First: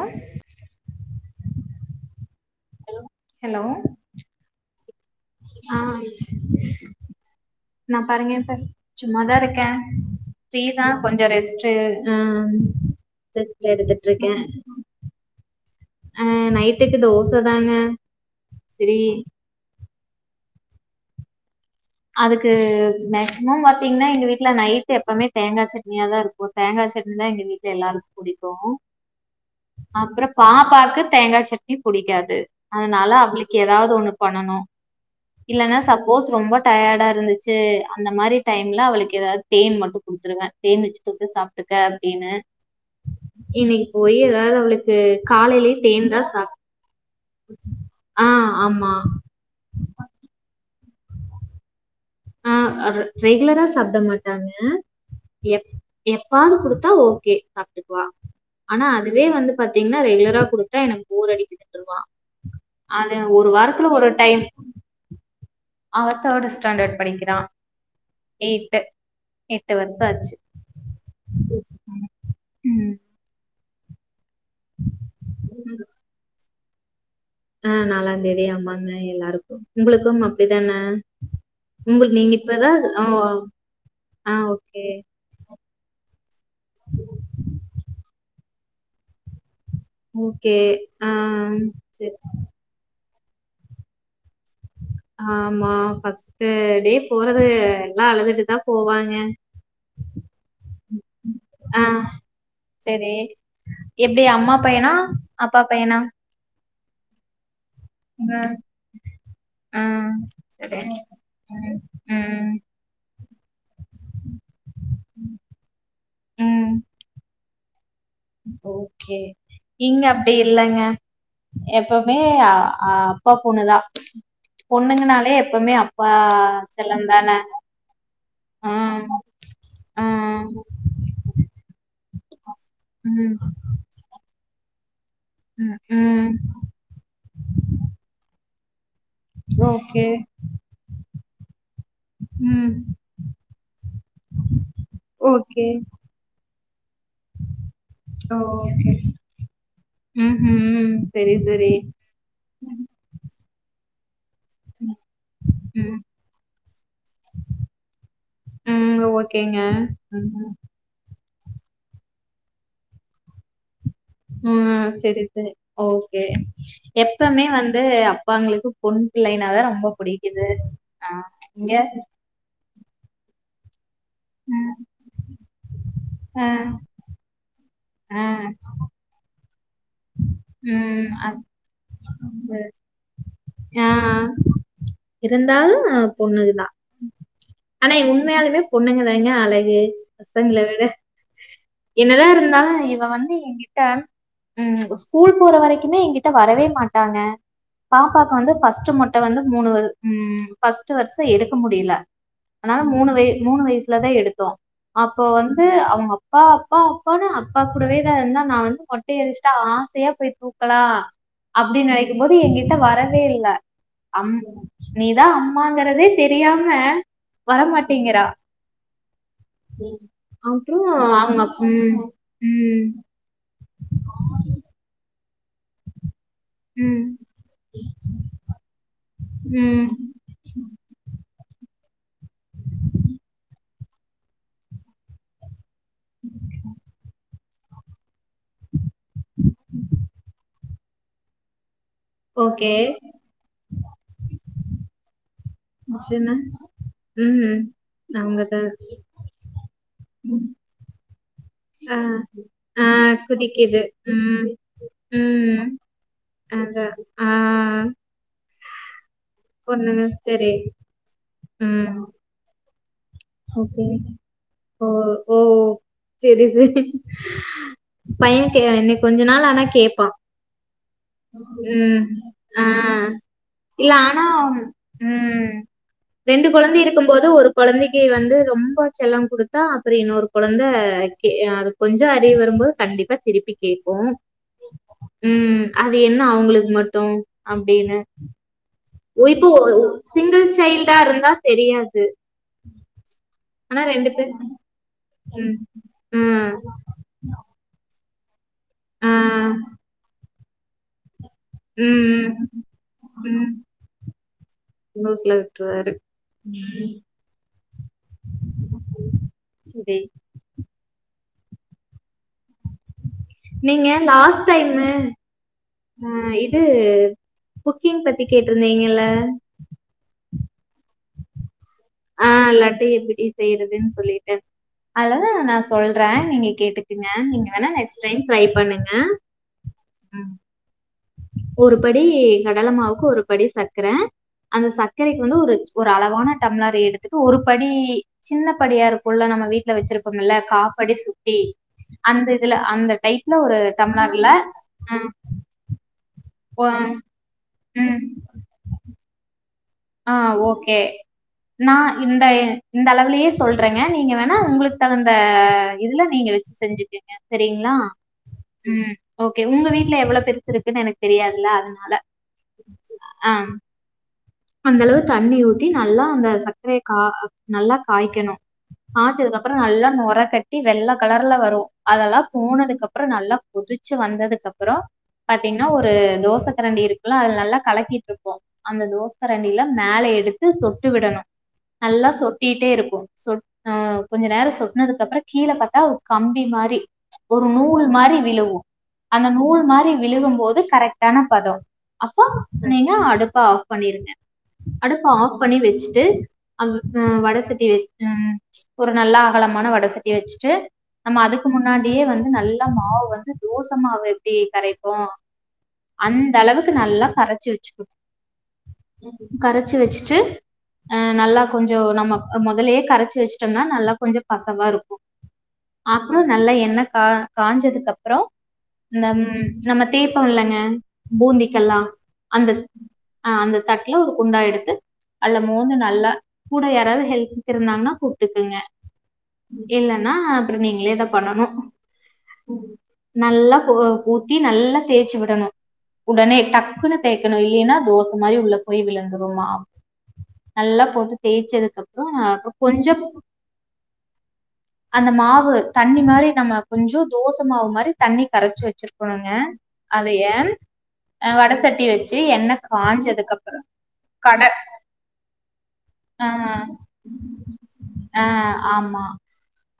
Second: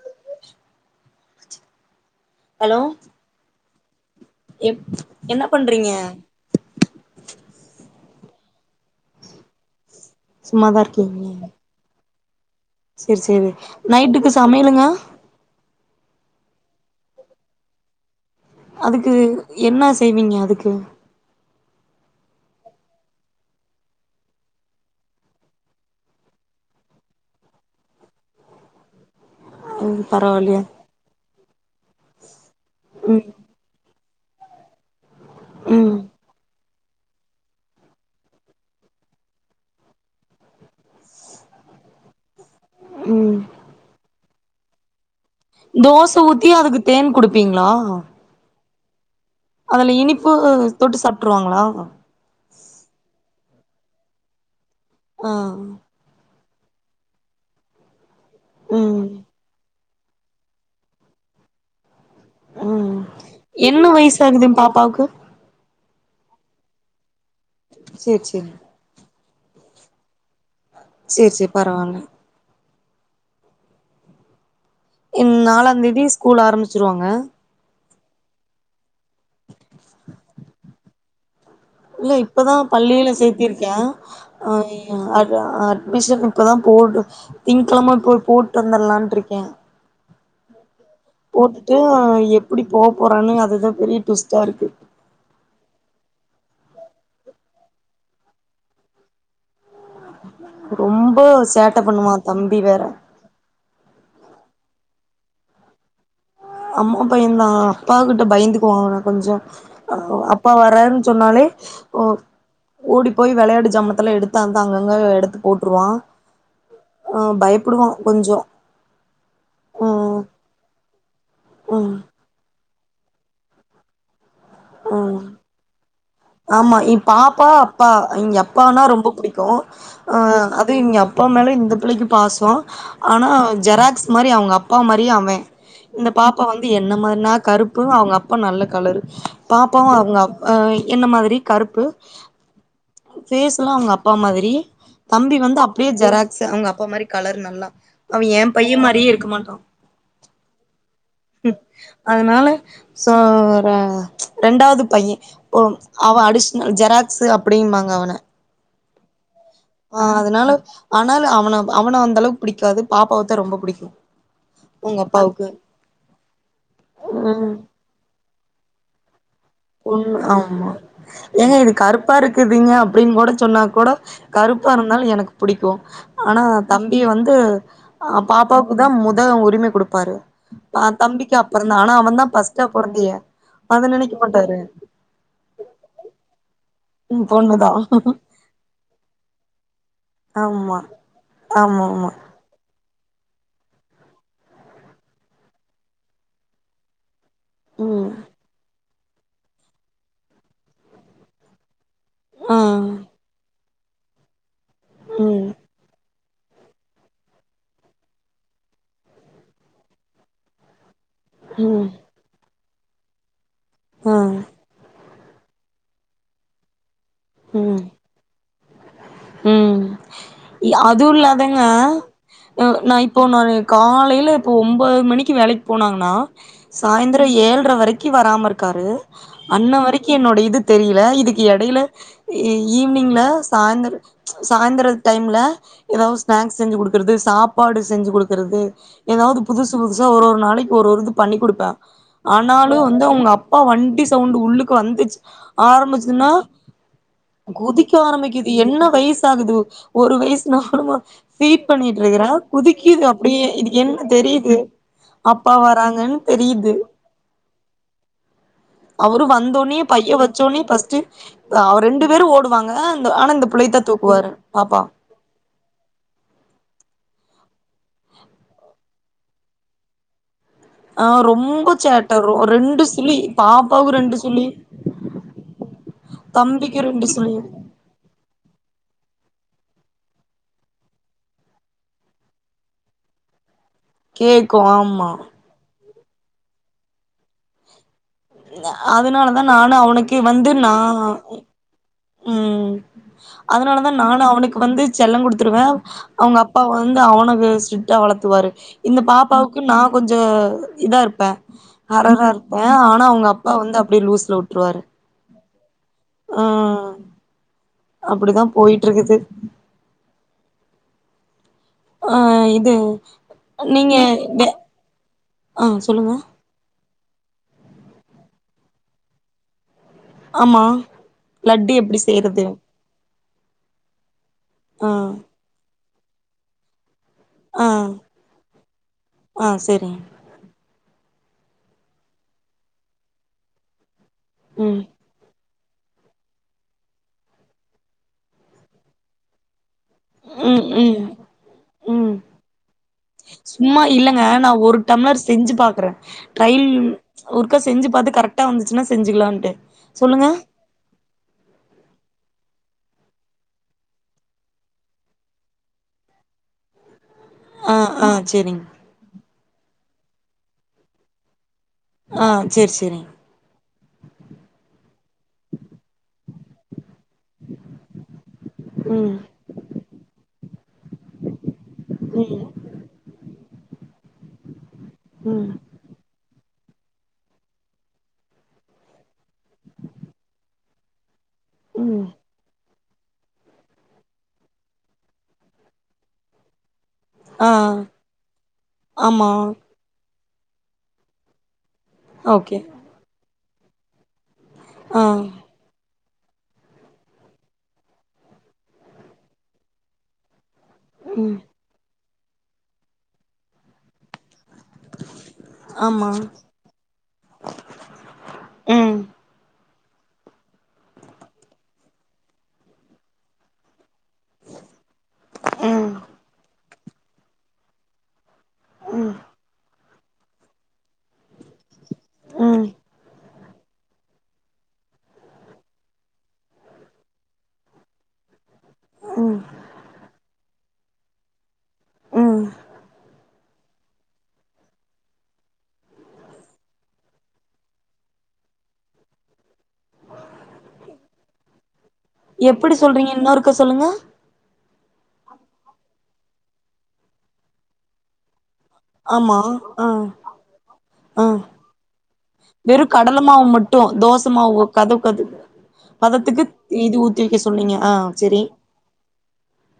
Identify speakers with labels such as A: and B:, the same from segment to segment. A: ஆ..
B: hello
A: hello...
B: எப் என்ன
A: ஆ
B: பண்றீங்க?..
A: நா பாருங்க இப்ப சும்மாதா இருக்கே
B: சும்மாதா
A: ஃப்ரீதா கொஞ்சோ
B: இருக்கீங்க
A: ரெஸ்டு
B: சேரி, சேரி நைட்டுக்கு சமையலுங்க.
A: அ நைட்டுக்கு தோச தாங்க செரி
B: அதுக்கு என்ன செய்வீங்க அதுக்கு
A: அதுக்கு மேக்சிமம் பாத்தீங்கன்னா எங்க வீட்ல நைட் எப்பமே தேங்கா சட்னியா தா இருக்கு தேங்கா சட்னி தா எங்க வீட்ல எல்லாருக்கு பிடிக்கு
B: ம்
A: அப்றோ
B: பரவாயில்லையே
A: பாப்பாக்கு தேங்கா சட்னி புடிக்காது. அதனால
B: ம்
A: அவளுக் எதாவுது ஒண்ணு பண்ணனு. இல்லன்னா
B: ம்
A: சப்போஸ் ரொம்ப, டையடா இருந்துச்சு, அந்த மாதிரி டைம்ல அவளுக்கு எதாவுது தேன் மட்டு குடுத்துருவே. தேன் வச்சு தொட்டு சாப், இருக்க அப்டின்னு.
B: ம்
A: இன்னைக்கு போய் எதாவுது அவளுக்கு காலையிலயே தேன்தா
B: தோச ஊத்தி
A: சாப்.
B: அதுக்கு தேன் குடுப்பீங்களா
A: ஆ ஆமா
B: அதுல இனிப்பு தொட்டு சாப்ட்ருவாங்களா
A: ஆ ர ரெகுலரா சாப்ட மாட்டாங்க
B: ஆ
A: எப் எப்பாவுது குடுத்தா ஓகே, சாப்பிட்டுக்குவா ஆனா
B: ம்
A: அதுவே வந்து பாத். டின்னா ரெகுலரா குடுத்தா எனக்கு போர் அடிக்குதுன்ருவா அது, ஒரு வாரத்துல ஒரு டைம்.
B: அப்பாவுக்கு
A: அவ தேர்டு ஸ்டாண்டர்ட் படிக்கிறா
B: சேரி சேரி
A: எயிட்டு எட்டு வருஷோ ஆச்சு
B: செரி செரி பரவால்ல
A: ம்..
B: ம் நாலா தேதி ஸ்கூல் ஆரம்பிச்சிருவாங்க.
A: ஆ நாலா தேதி ஆமாங்க எல்லாருக்கு. உங்களுக்கும் அப்டிதான,
B: இல்ல இப்பதா பள்ளியில சேத்திருக்கே
A: ஆ
B: அ இ
A: ஓகே.
B: அ அ அட்மிஷன் இப்பதா போடு திங்கிழம போய் போட்டு வந்துரலான் இருக்கே
A: ஓகே, ஆ
B: போட்டுட்டு
A: செரி.
B: எப்டி போ போறான்னு அதுதா பெரிய ட்விஸ்ட்டா இருக்கு
A: ஆமா ஃபர்ஸ்ட்டு டே போறது எல்லா அழுதுட்டுதா போவாங்க
B: ரொம்ப சேட்ட
A: ஆ
B: பண்ணுவா தம்பி வேற
A: சரி எப்டி அம்மா பையனா அப்பா பையனா
B: அம்மா பைய்யந்தா பாக்கட்டு பயந்துக்குவா அவ கொஞ்சோ
A: ஆ
B: அப் அப்பா
A: சரி
B: வராருன்னு சொன்னாலே
A: ம்
B: ஒ
A: ம்
B: ஓடி போயி வெளையாட்டு ஜாமாத்துலா எடுத்து அந்த அங்கங்க எடுத்து போட்ருவா
A: ம்
B: ஆ பயப்புடுவா கொஞ்சோ
A: ஓகே இங்க
B: ம்
A: அப்டி இல்லங்க
B: ம்
A: எப்போமே மே ஆ ஆ அப்பா பொண்ணுதா
B: ம்
A: பொண்ணுங்கனாலே எப்பவுமே அப்
B: ஆமா என் பாப்பா அப்பா அவிங்க அப்பானா
A: ம்
B: ரொம்ப பிடிக்கு அ
A: ம்
B: அது இவங்க அப் அப்பா மேலே இந்த பிள்ளைக்கு பாச ஆனா
A: ம்
B: ஜெராக்ஸ் மாறி அவங்க அப்பா மாறியே அவன்
A: ம்
B: இந்த
A: ம்
B: பாப்பா வந்து என்ன மாறி நா கருப்பு அவங்க அப்பா நல்ல கலரு பாப்பாவு
A: ஓகே
B: அவங்க அப் அ என்ன மாதிரி கருப்பு
A: ம்
B: ஃபேஸ்லா அவங்க அப்பா மாதிரி தம்பி வந்து
A: ஓகே
B: அப்படியே ஜெராக்ஸ்ஸு அவங்க அப்பா மாறி கலர் நல்லா அவன் என் பைய்ய மாறியே இருக்க மாட்டான்
A: ம்ம்சரி சரி
B: ஓ அதனால சோ ரா ரெண்டாவது பையன் ஓ
A: ம்
B: அவ அடிஷ்னல் ஜெராக்ஸ்ஸு அப்படிம்பாங்க அவன
A: ம் அ ஓக் க்கேங்க
B: ஆ அதனால ஆனாலு அவன அவன அந்த அளவுக்கு புடிக்காது பாப்பாவத்தா ரொம்ப பிடிக்கு
A: ம் செரி செரி ஓகே எப்பமே
B: ம்
A: வந் து அப்பாங்களுக்கு பொண் பிள்ளைனாதா
B: பொண்ணு ஆமா ஏங்க இது கருப்பா இருக் க்குதுங்க அப்டின்னு கூட சொன்னா கூட
A: அ
B: கருப்பா இருந்தாலு எனக்கு புடிக்கும் ஆனா
A: அ
B: தம் இ வந்து அ பாப்பாவுக்கு தா மொத உரிமை குடுப் பாரு பா
A: ம்.
B: தம்பிக்கு
A: அத்
B: அப்பறந்தா ஆனா அவன் தா ஃபர்ஸ்ட்டா பொறந்தியே அத நெனைக்க மாட்டாரு
A: இருந்தாலு பொண்ணுது தா
B: ம் பொண்ணுதா
A: ஆனா உண்மையாலுமே பொண்ணுங்கதாங்க அழகு பசங்கள
B: ஆமா
A: விட
B: ஆமா ஆமா
A: என்னதா இருந்தாலு இவ வந்து எங்கிட்ட ம் ஸ்கூல் போற வரைக்குமே என்கிட்ட வரவே மாட்டாங்க
B: ம்
A: பாப்பாக்கு வந்து ஃபர்ஸ்ட்டு மொட் ட்ட வந்து மூணு வரு ம் ஃபர்ஸ்ட் வருஷ எடுக்க முடியில
B: ஆ
A: அதனால மூணு வய மூணு வயசுலதா எடுத்தோ அப்போ
B: ம்
A: வந்து அவங்க அப் அப்பா அப்பா அப்பான்னு அப்பா கூடவே தா இருந்தா நா வந்து மட் யே எரிச்சிட்டா ஆசையா போய் தூக்கலா
B: ம்
A: அப்டின் நனைக்கும் போது என்கிட்ட வரவே இல்ல
B: ஆ
A: அம் நீ தா அம்மாங்கிறதே தெரியாம
B: ம்
A: வரமாட்டிங்கிறா
B: ம்
A: அப்புறம்
B: அதுவு
A: அவங்க
B: இல்லாதங்க
A: அப்- ம் ம்
B: நா இப் இப்போ நானு காலையில இப்போ ஒம்பது மணிக்கி வேலைக் போனாங்கணா
A: ம்
B: சாய்ந்தரோ ஏழரை வரைக்கு வராம இருக்காரு அன்ன
A: ம்
B: வரை கி என்னோட இது தெரில இதுக்கு இடையில ஈவினிங்ல சாய்ந்தர சாய்ந்தர டைம்ல ஏதாது ஒரு ஸ்நாக்ஸ் செஞ்சு குடுக்கறது சாப்பாடு செஞ்சு குடுக்குறது ஏதாவது புதுசு புதுசா ஒரு ஒரு நாளைக்கு ஒரு ஒரு இது பண்ணி குடுப்பே
A: ஓகே
B: ஆனாலு வந்து அவங்க அப்பா வண்டி சவுண்டு உள்ளுக்கு வந்துச்சு ஆரம்பிச்சதுன்னா
A: ம்
B: குதிக்க
A: அவங்க
B: ஆரம்பக்கிது
A: தான்
B: என்ன வயசாகுது ஒரு வயசு நாலு மா ஃபீட்
A: ஆ
B: பண்ணிட்டு இருக்குற
A: ஆ
B: குதிக்குது அப்படியே இதுக்கு
A: குதிக்குது
B: என்ன
A: ம்
B: தெரியுது அப்பா
A: ம்
B: வராங்கன்னு தெரியுது
A: அதான் ஆ
B: அவரு வந்த ஒனே
A: பொண்ணுங்க
B: பைய வச்ச
A: சரி
B: ஒனே ஃபர்ஸ்ட்டு ஆ அவ
A: ம்
B: ரெண்டு பேரு ஓடுவாங்க அந்த ஆனா இந்த புள்ளையத்தா
A: ஓகே
B: தூக்குவாரு பாப்பா
A: ஓ ஓ செரி சேரி பையன்க்கு இனி கொஞ்சோ நாள் ஆனா கேப்பா
B: ஆ ரொம்ப
A: ம்
B: சேட்ட ரொ
A: ஆ
B: ரெண்டு சுழி
A: இல்ல
B: பாப்பாவுக்கு ரெண்டு
A: ஆனா
B: சுழி
A: ம் ரெண்டு கொழந்தை
B: தம்பிக்கு ரெண்டு
A: இருக்கும் போது
B: சுழி
A: ஒரு கொழந்தைக் கி வந்து ரொம்ப செல்லம் குடுத்தா அப்றோ இன்னொரு கொழந்த கே அதுக்கு கொஞ்சோ அறிவு வரும்போது கண்டிப்பா திருப்பி கேக்கு
B: கேக்கு ஆமா
A: ம் அது என்ன அவுங்களுக்கு மட்டு அப்டின்னு ஓ
B: அதனாலதா
A: இப்போ
B: நானு அவனுக்கு
A: சிங்கிள்
B: வந்து நா
A: சைல்டா இருந்தா தெரியாது
B: ம்
A: ஆனா
B: அதனாலதா
A: ரெண்டு
B: நானு
A: பேர்
B: அவனுக்கு வந்து செல்லங்
A: ம்
B: குடுத்துருவே அவுங்க
A: ம்
B: அப்பா வந் வந்து அவனுக்கு ஸ்ட்ரிட்டா வளத்துவாரு இந்த
A: ஆ
B: பாப்பாவுக்கு நா கொஞ்சோ இதாருப்பே ஹரரா
A: ம்
B: இருப்பே ஆனா
A: ம்
B: அவுங்க
A: ம்
B: அப்பா வந்து அப்டியே லூஸ்ல வுட்ருவாரு
A: லூஸ்ல விட்ருவாரு
B: ஆ அப்டிதா போயிட்டுருக்குது
A: செரி
B: ஆ இது
A: நீங்க லாஸ்ட் டைமு
B: ஆ சொல்லுங்க
A: ஆ இது குக்கிங் பத்தி கேட்ருந்தீங்கல்ல
B: ஆமா லட்டு எப்டி
A: ஆ
B: செய்றது
A: லட்டு எப்டி செய்றதுன்னு சொல்லிட்டு
B: ஆ
A: அதுல நா சொல்றே நீங்க கேட்டுக்குங்க நீங்க
B: ஆ
A: வேணா நெக்ஸ்ட் டைம் ட்ரை பண்ணுங்க
B: ஆ செரிங்க
A: ம் ஒரு படி கடலமாவுக்கு ஒரு படி சக்கர அந்த சக்
B: ம்
A: சக்கரைக்கு வந்து ஒரு ஒரு அளவான டம்ளர் எடுத்துட்டு ஒரு படி சின்னபடியா இருக்குல்ல நம்ம வீட்ல வச்சிருப்போம்ல
B: ம்
A: காப்படி
B: ம்
A: சுட்டி
B: ம் சும்மா இல்லங்க
A: டம்ளர்ல
B: நா ஒரு
A: ஆ
B: டம்ளர் செஞ்சு பாக்றே ட்ரயில்
A: ஓ-
B: ஒருக்கா செஞ்சு
A: ம்
B: பாத்து கரெக்டா வந்துச்சுன்னா செஞ்சுக்கலான்ட்டே
A: ஆ ஓகே நா இந்த இந்த அளவுலயே சொல்றேங்க நீங்க வேணா உங்களுக்கு தகுந்த இதுல நீங்க செஞ்சுக்கங்க சரிங்ளா
B: ஆ ஆ சேரிங்
A: ம் ஓகே உங்க வீட்ல எவ்ளோ பெருசு இருக்குன்னு எனக்கு தெரியாதுல்ல அதனா
B: ஆ சேரி சேரிங்
A: ஆ அந்த அளவு தண்ணி ஊத்தி நல்லா அந்த சக்கரய கா நல்லா காய்க்கணு
B: ம்
A: காச்சதுக்கப் அப்றோ நல்லா நொர கட்டி வெள்ள கலர்ல வரு அதெல்லா
B: ம்
A: போனதுக்கப்புறோ நல்லா கொதிச்சு வந்ததுக்கப்றோ
B: ம்
A: பாத்தீங்கன்னா ஒரு ஒரு தோச கரண்டி இருக்குல்ல அதுல நல்லா கலக்கிட்டுருப்போ அந்த தோச கரண்டில மேல எடுத்து சொட்டு விடணு
B: ம்
A: நல்லா சொட்டிட்டே இருக்கு சொட் ஆ கொஞ்சோ நேரோ சொட்னதுக்கப்றோ கீழ பாத்தா ஒரு கம்பி மாரி ஒரு
B: ஆ
A: நூல் மாரி விழுவு அந்த
B: ஆமா
A: நூல் மாரி விழுகும் போது கரெக்டான பதோ அப்போ
B: ஓகே
A: நீங்க அடுப்ப ஆஃப் பண்ணிருங்க
B: ஆ
A: அடுப்ப ஆஃப் பண்ணி வச்சிட்டு அ வடசட்டி வை ம் ஒரு நல்லா அகலமான வடசட்டிய வச்சுட்டு நம்ம
B: ம்
A: அதுக்கு முன்னாடியே வந்து நல்லா மாவு வந்து தோச மாவு எப்டி கரைப்போ
B: ஆமா
A: அந்த அளவுக்கு நல்லா கரச்சு
B: ம்
A: வச்சுக்கனு கரச்சு வச்சுட்டு ஆ நல்லா கொஞ்சோ நம்ம முதல்லயே கரச்சு வச்சிட்டோம்னா நல்லா கொஞ்சோ பச வாருக்கு
B: ம்
A: அப்றோ நல்லா எண்ண கா காஞ்சதுக்கப்றோ இந்த ம் நம்ம தேப்போல்லங்க பூந்திக்கெல்லா அந்த
B: ம்
A: ஆ அந்த தட் நல்லா ஒரு குண்டா எடுத்து அதுல மோந்து நல்லா கூட யாராவது ஹெல்ப்க்கு இருந்தாங்கன்னா கூப்பிட்டுக்குங்க
B: ம்
A: இல்லன்னா அப்புறம் நீங்களேதான் பண்ணணும்
B: ம்
A: நல்லா போ போ ஊத்தி நல்லா தேய்ச்சி விடணும் உடனே டக்குன்னு தேய்க்கணும் இல்லைன்னா தோசை மாறி உள்ள போய் விழந்துருமா நல்லா போட்டு தேய்ச்சதுக்கப்
B: எப்படி சொல்றீங்க இன்னொருக்க சொல்லுங்க
A: அந்த மாவு தண்ணி மாரி நம்ம கொஞ்சோ தோச மாவு மாரி தண்ணி கரைச்சி வச்சிருக் புனுங்க
B: ஆமா ஆ
A: அதய அ
B: ஆ
A: வட சட்டிய வச்சி எண்ணெ காஞ்சதுக்கப்
B: ட்டும் தோசமா கதவ க பதத்துக்கு
A: ஆ
B: இது ஊத்து வைக்க சொன்னீங்க ஆ சரி
A: ஆமா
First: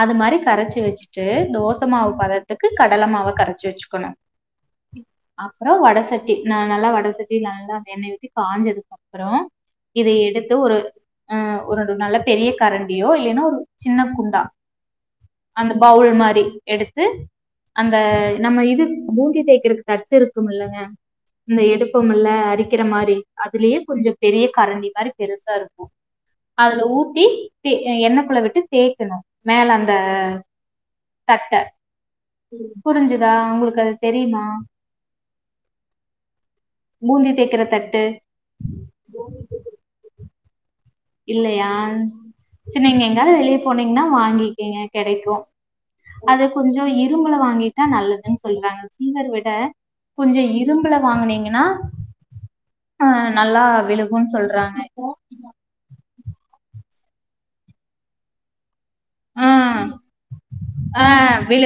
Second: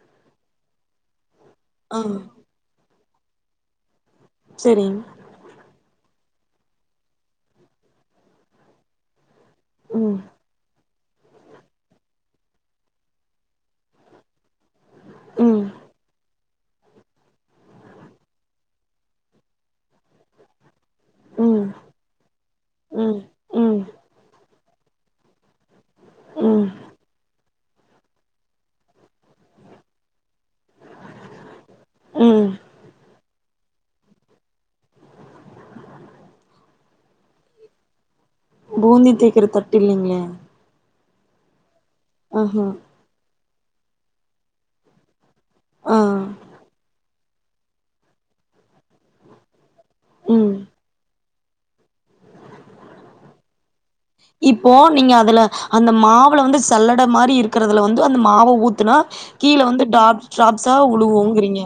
A: அது மாதிரி கரைச்சி வச்சிட்டு தோசை
B: ஆ
A: மாவு பதத்துக்கு கடலை மாவ கரைச்சி வச்சிக்கணும்
B: சேரிங்
A: அப்புறம் வட சட்டி நா நல்லா வடசட்டி நல்ல அந்த எண்ணெய் ஊத்தி காஞ்சதுக்கப்புறம் இத
B: ம்
A: எடுத்து ஒரு ஆ ஒரு நல்ல பெரிய கரண்டியோ இல்லன்னா ஒரு சின்ன குண்டா
B: ம்
A: அந்த பவுல் மாறி எடுத்து அந்த நம்ம இது பூந்தி தேய்கறக்கு தட்டு இருக்கும்ல்லங்க இந்த
B: ம்
A: எடுப்போ இல்ல அரிக்கிற மாதிரி
B: ம்
A: அதிலேயே
B: ம்
A: கொஞ்சம் பெரிய கரண்டி மாதிரி பெருசா இருக்கும்
B: ம்
A: அதுல ஊத்தி எண்ணக்குள்ள விட்டு தேய்க்கணும் மேல அந்த தட்ட
B: ம்
A: புரிஞ்சுதா உங்களுக்கு அது தெரியுமா பூந்தி தேய்க்கிற தட்டு
B: பூந்தி தேய்க்கற தட்டு இல்லைங்களே
A: இல்லையா
B: ஆஹா
A: சேரி நீங்க எங்காது வெளிய போனீங்கன்னா வாங்கிக்கீங்க கெடைக்கு
B: ஆ
A: அது கொஞ்சம் இரும்புல வாங்கிட்டா நல்லதுன்னு சொல்றாங்க சில்வர் விட கொஞ்ச
B: ம்
A: இரும்புல வாங்கினீங்கன்னா ஆ நல்லா விழு
B: இப்போ நீங்க அதுல அந்த மாவுல வந்து சல்லட மாறி இருக்கறதுல வந்து அந்த மாவ ஊத்துனா கீழே
A: ஆ
B: வந்து டாப் ட்ராப்ஸ்ஸா
A: ஆ
B: உழுவுங்கிறீங்க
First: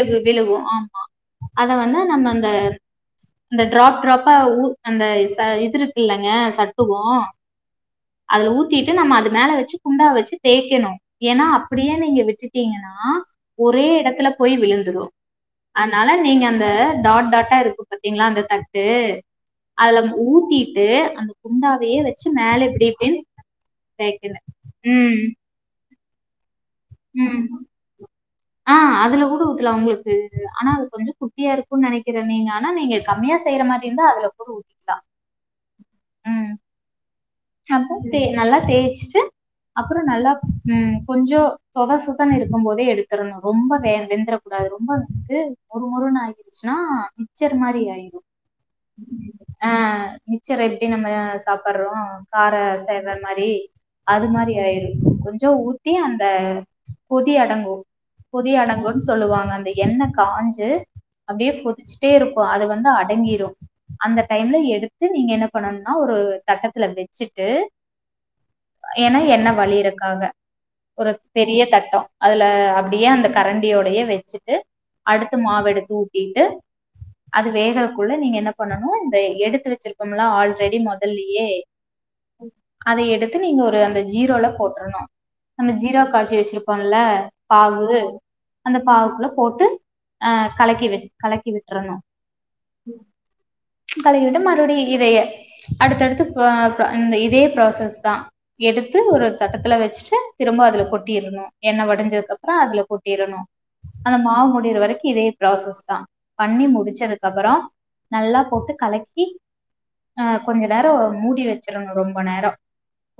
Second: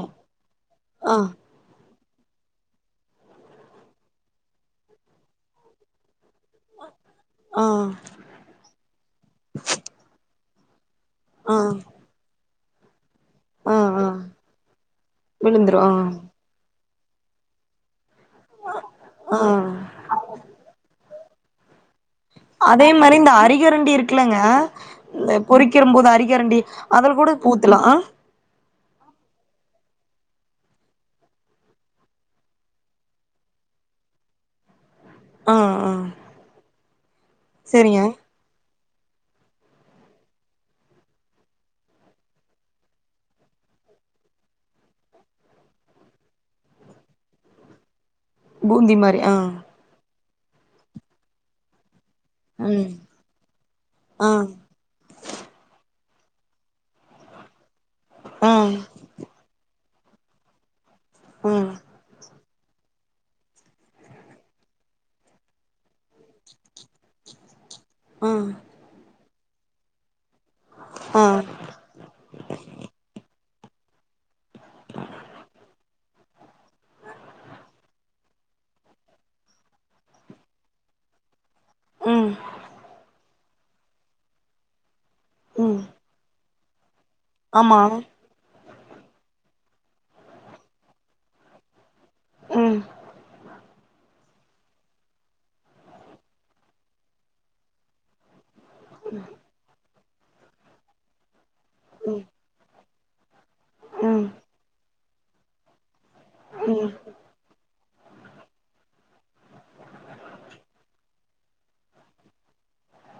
B: ஆ
A: அத வந்து நம்ம அந்த அந்த டிராப் டிராப்பா ஊத் அந்த ச இதுருக்குல்லங்க சத்துவோ
B: ஆ
A: அதுல ஊத்திட்டு நம்ம அது மேல வச்சி குண்டாவ வச்சி தேய்க்கணும் ஏன்னா
B: ஆ
A: அப்படியே நீங்க விட் ட்டிங்ககன்னா
B: ஆ
A: ஒரே
B: ஆ
A: இடத்துல போய் விழுந்துரும்
B: விழுந்துரு ஆ
A: அதனால நீங்க அந்த டாட் டாட்டா குண்டா இருக்கு பாத்தீங்களா அந்த தட்டு
B: ஆ
A: அதுல ஊத்திட்டு அந்த குண்டாவேயே வச்சி
B: அதே மாரி இந்த அரிகரண்டி இருக்குல்லங்க
A: தேய்க்கணும் ம்
B: இந்தப் பொறிக்கற போது அரிக்கரண்டி அதுல கூட
A: ம்
B: ஊத்தலா
A: ஆ அதுல கூட ஊத்துல உங்களுக்கு ஆனா அது கொஞ்சம் குட்டியா இருக்கும்ன்னு நெனைக்கறேன் நீங்க ஆனா நீங்க கம்மியா செய்யற மாதிரி இருந்தா அதுல கூட ஊத்திக்கலாம்
B: ஆ ஆ செரிங்க
A: அப்ப நல்லா தேய்ச்சிட்டு அப்புறோ நல்லா ம் கொஞ்சோ சொத சுதன்ன இருக்கும் போதே எடுத்துரனு ரொம்ப வே வெந்தரக் கூடாது ரொம்ப வந்து மொறு மொறுன்னு ஆகிடுச்சின்னா மிச்சர் மாதிரி ஆயிடும்
B: பூந்தி மாரி
A: ஆ மிச்சர எப்படி நம்ம சாப்படுறோம் கார
B: ம்
A: சேந்த மாரி அது
B: ஆ
A: மாரி ஆயிரு கொஞ்ச ஊத் தி அந்த கொதி அடங்கும் கொதி
B: ஆ
A: அடங்குன் சொல்லுவாங்க அந்த எண்ணெ காஞ்சி அப்டியே
B: ஆ
A: கொதிச்சிட்டேருக்கு அது வந்து அடங்கிரும் அந்த டைம்ல எடுத்து நீங்க என்ன பண்ணும்னா ஒரு தட்டத்துல ச்சிட்டு
B: ஆ
A: ஏன்னா எண்ணெய் வழியருக்காக ஒரு
B: ஆ
A: பெரிய தட்டோ அதுல அப்டியே அந்த கரண்டியோடையே வெச்சு ட்டு அடுத்து மாவு எடுத்து ஊத்திட்டு அது வேகக்குள்ள நீங்க என்ன பண்ணணு இந்த எடுத்து வச்சிருப்போம்ல்ல ஆல்ரெடி முதல்லயே
B: ம்
A: அத எடுத்து நீங்க ஒரு அந்த ஜீரோல போட்ரணு அந்த
B: ம்
A: ஜீரா காச்சி வெச்சிருக் க்குல்ல
B: ஆமா
A: பாவு இது அந்த பாவுக்குல போட்டு அ கலக்கி வி கலக்கி விட்றணு
B: ம்
A: கலைகட்டோ மறுபடியு இதைய அடுத்தடுத்து இந்த இதே ப்ராசஸ் தா எடுத்து ஒரு தட்டத்துல வச்சுட்டு திரும்ப அதுல கொட்டிரணோ எண்ண
B: ம்
A: வடிஞ்சதுக்கப்புறோ அதுல கொட்டிரணோ அந்த
B: ம்
A: மாவு முடியிற வரைக் இதே ப்ராசஸ் தா பண்ணி
B: ம்
A: முடிச்சது அப்ரோ நல்லா போட்டு கலக்கிஹ கொஞ்ச நேரம் மூடி வெச்சிரணோ ரொம்ப நேரோ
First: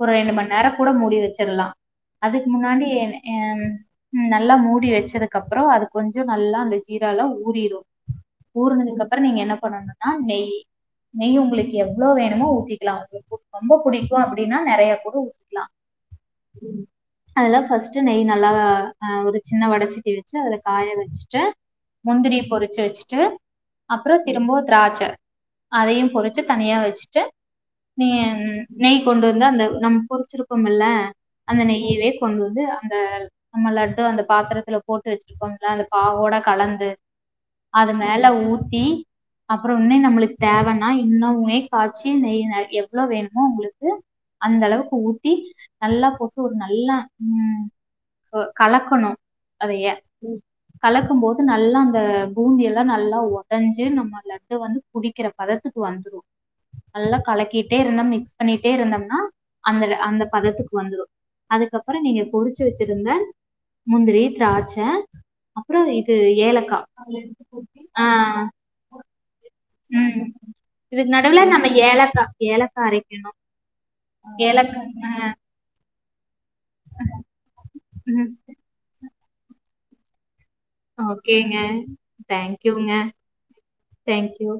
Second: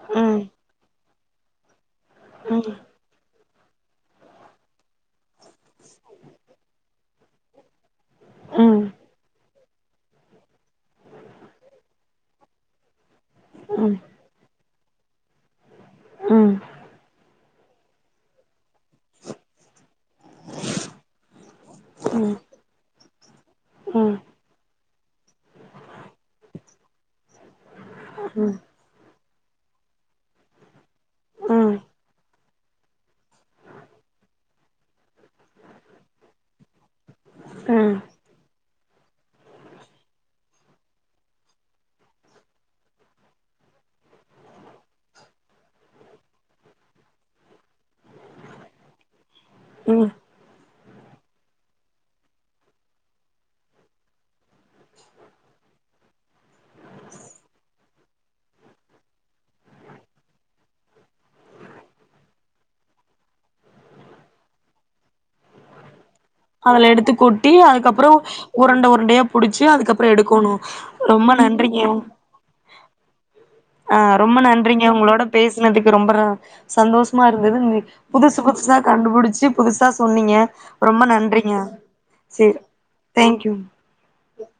A: ஒரு
B: ம் ம்
A: ரெண்டு
B: ம்
A: மண் நேரோ கூட மூடி வெச்சிரலா அதுக்கு முன்னாடி அ ம் ம் நல்லா மூடி வச்சதுக் கப்றோ அது கொஞ்சோ நல்லா அந்த ஜீரால ஊரிரோ
B: ம் ம்
A: ஊறனதுக்கப்பறொ நீங்க என்ன பண்ணனோ அ நெய் நெய் உங்களுக்கு எவ்ளோ வேணுமோ ஊத்திக்லா உங்குளுக்கு. ரொம்ப
B: ம்
A: புடிக்கு அப்டின்னா நெறைய கூட ஊத்திக்கலா
B: ம்
A: அதுள்ள பர்ஸ்ட்டு நெய் நல்லா ஒரு சின்ன வடசெட்டி வச்சி பஸ்ட்டு அதுல காய வெச்சுட்டு முந்திரி பொரிச்சு வெச்சுட்டு. அப்புரோ திரும்பவு திராட்ச அதையு பொறிச்சு தனியா வெச்சுட்டு நீ ம் நெய் கொண்டு வந்து அந்த நம்ம பொரிச்சிருக்கோம்ல அந்த
B: ம்
A: நெய்யவே கொண்டு வந்து அந்த நம்ம லட்டு அந்த பாத்தரத்துல போட்டு வெச்சிருக்கோம்ல அந்த பாவோட கலந்து அது
B: ம்
A: மேல். ஊத்தி அப்ரொ இன்னு நம்மளுக்கு தேவனா இன்னுமே காய்ச்சி நெய்ல எவ்ளோ வேணுமோ உங்குளுக்கு. அந்த அளவுக்கு ஊத்தி நல்லா போட்டு ஒரு நல்லா ம் கு கலக்கனோ அதைய
B: ம்
A: கலக்கும் போது நல்லா அந்த பூந்தி எல்லா நல்லா ஒடஞ்சி நம்ம லட்டு வந் புடிக்கிற பதத்துக்கு வந்துரோ நல்லாக். கலக்கிட்டே இருந்தோ மிக்ஸ் பண்ணிட்டே இருந்தோம்னா அந்த அந்த பதத்துக்கு வந்துரோ அதுக்கப்பறோ நீங்க பொரிச்சு வெச்சிருந்த முந்திரி த்ராச்ச அப்பரொ இது. ஏலக்கா
B: அதுல எடுத்து கொட்டி
A: ஆ
B: அதுக்கப்புறோ உரண்ட உரண்டயா புடிச்சி அதுக்கப்புறம்
A: ம்
B: எடுக்கொணு ரொம்ப நன்றிங்க
A: ஏழக்கா அரைக்கணு
B: ஆஹ் ரொம்ப
A: ஏலக்கா
B: நன்றிங்க
A: ஆ
B: உங்களோட பேசினதுக்கு ரொம்ப ர சந்தோஷமா இருந்தது
A: ம்
B: புதுசு புதுசா கண்டுபுடிச்சு புதுசா சொன்னீங்க ரொம்ப நன்றீங்க
A: ஓகேங்க
B: செரி தேங்க்யூ
A: தேங்க் யூ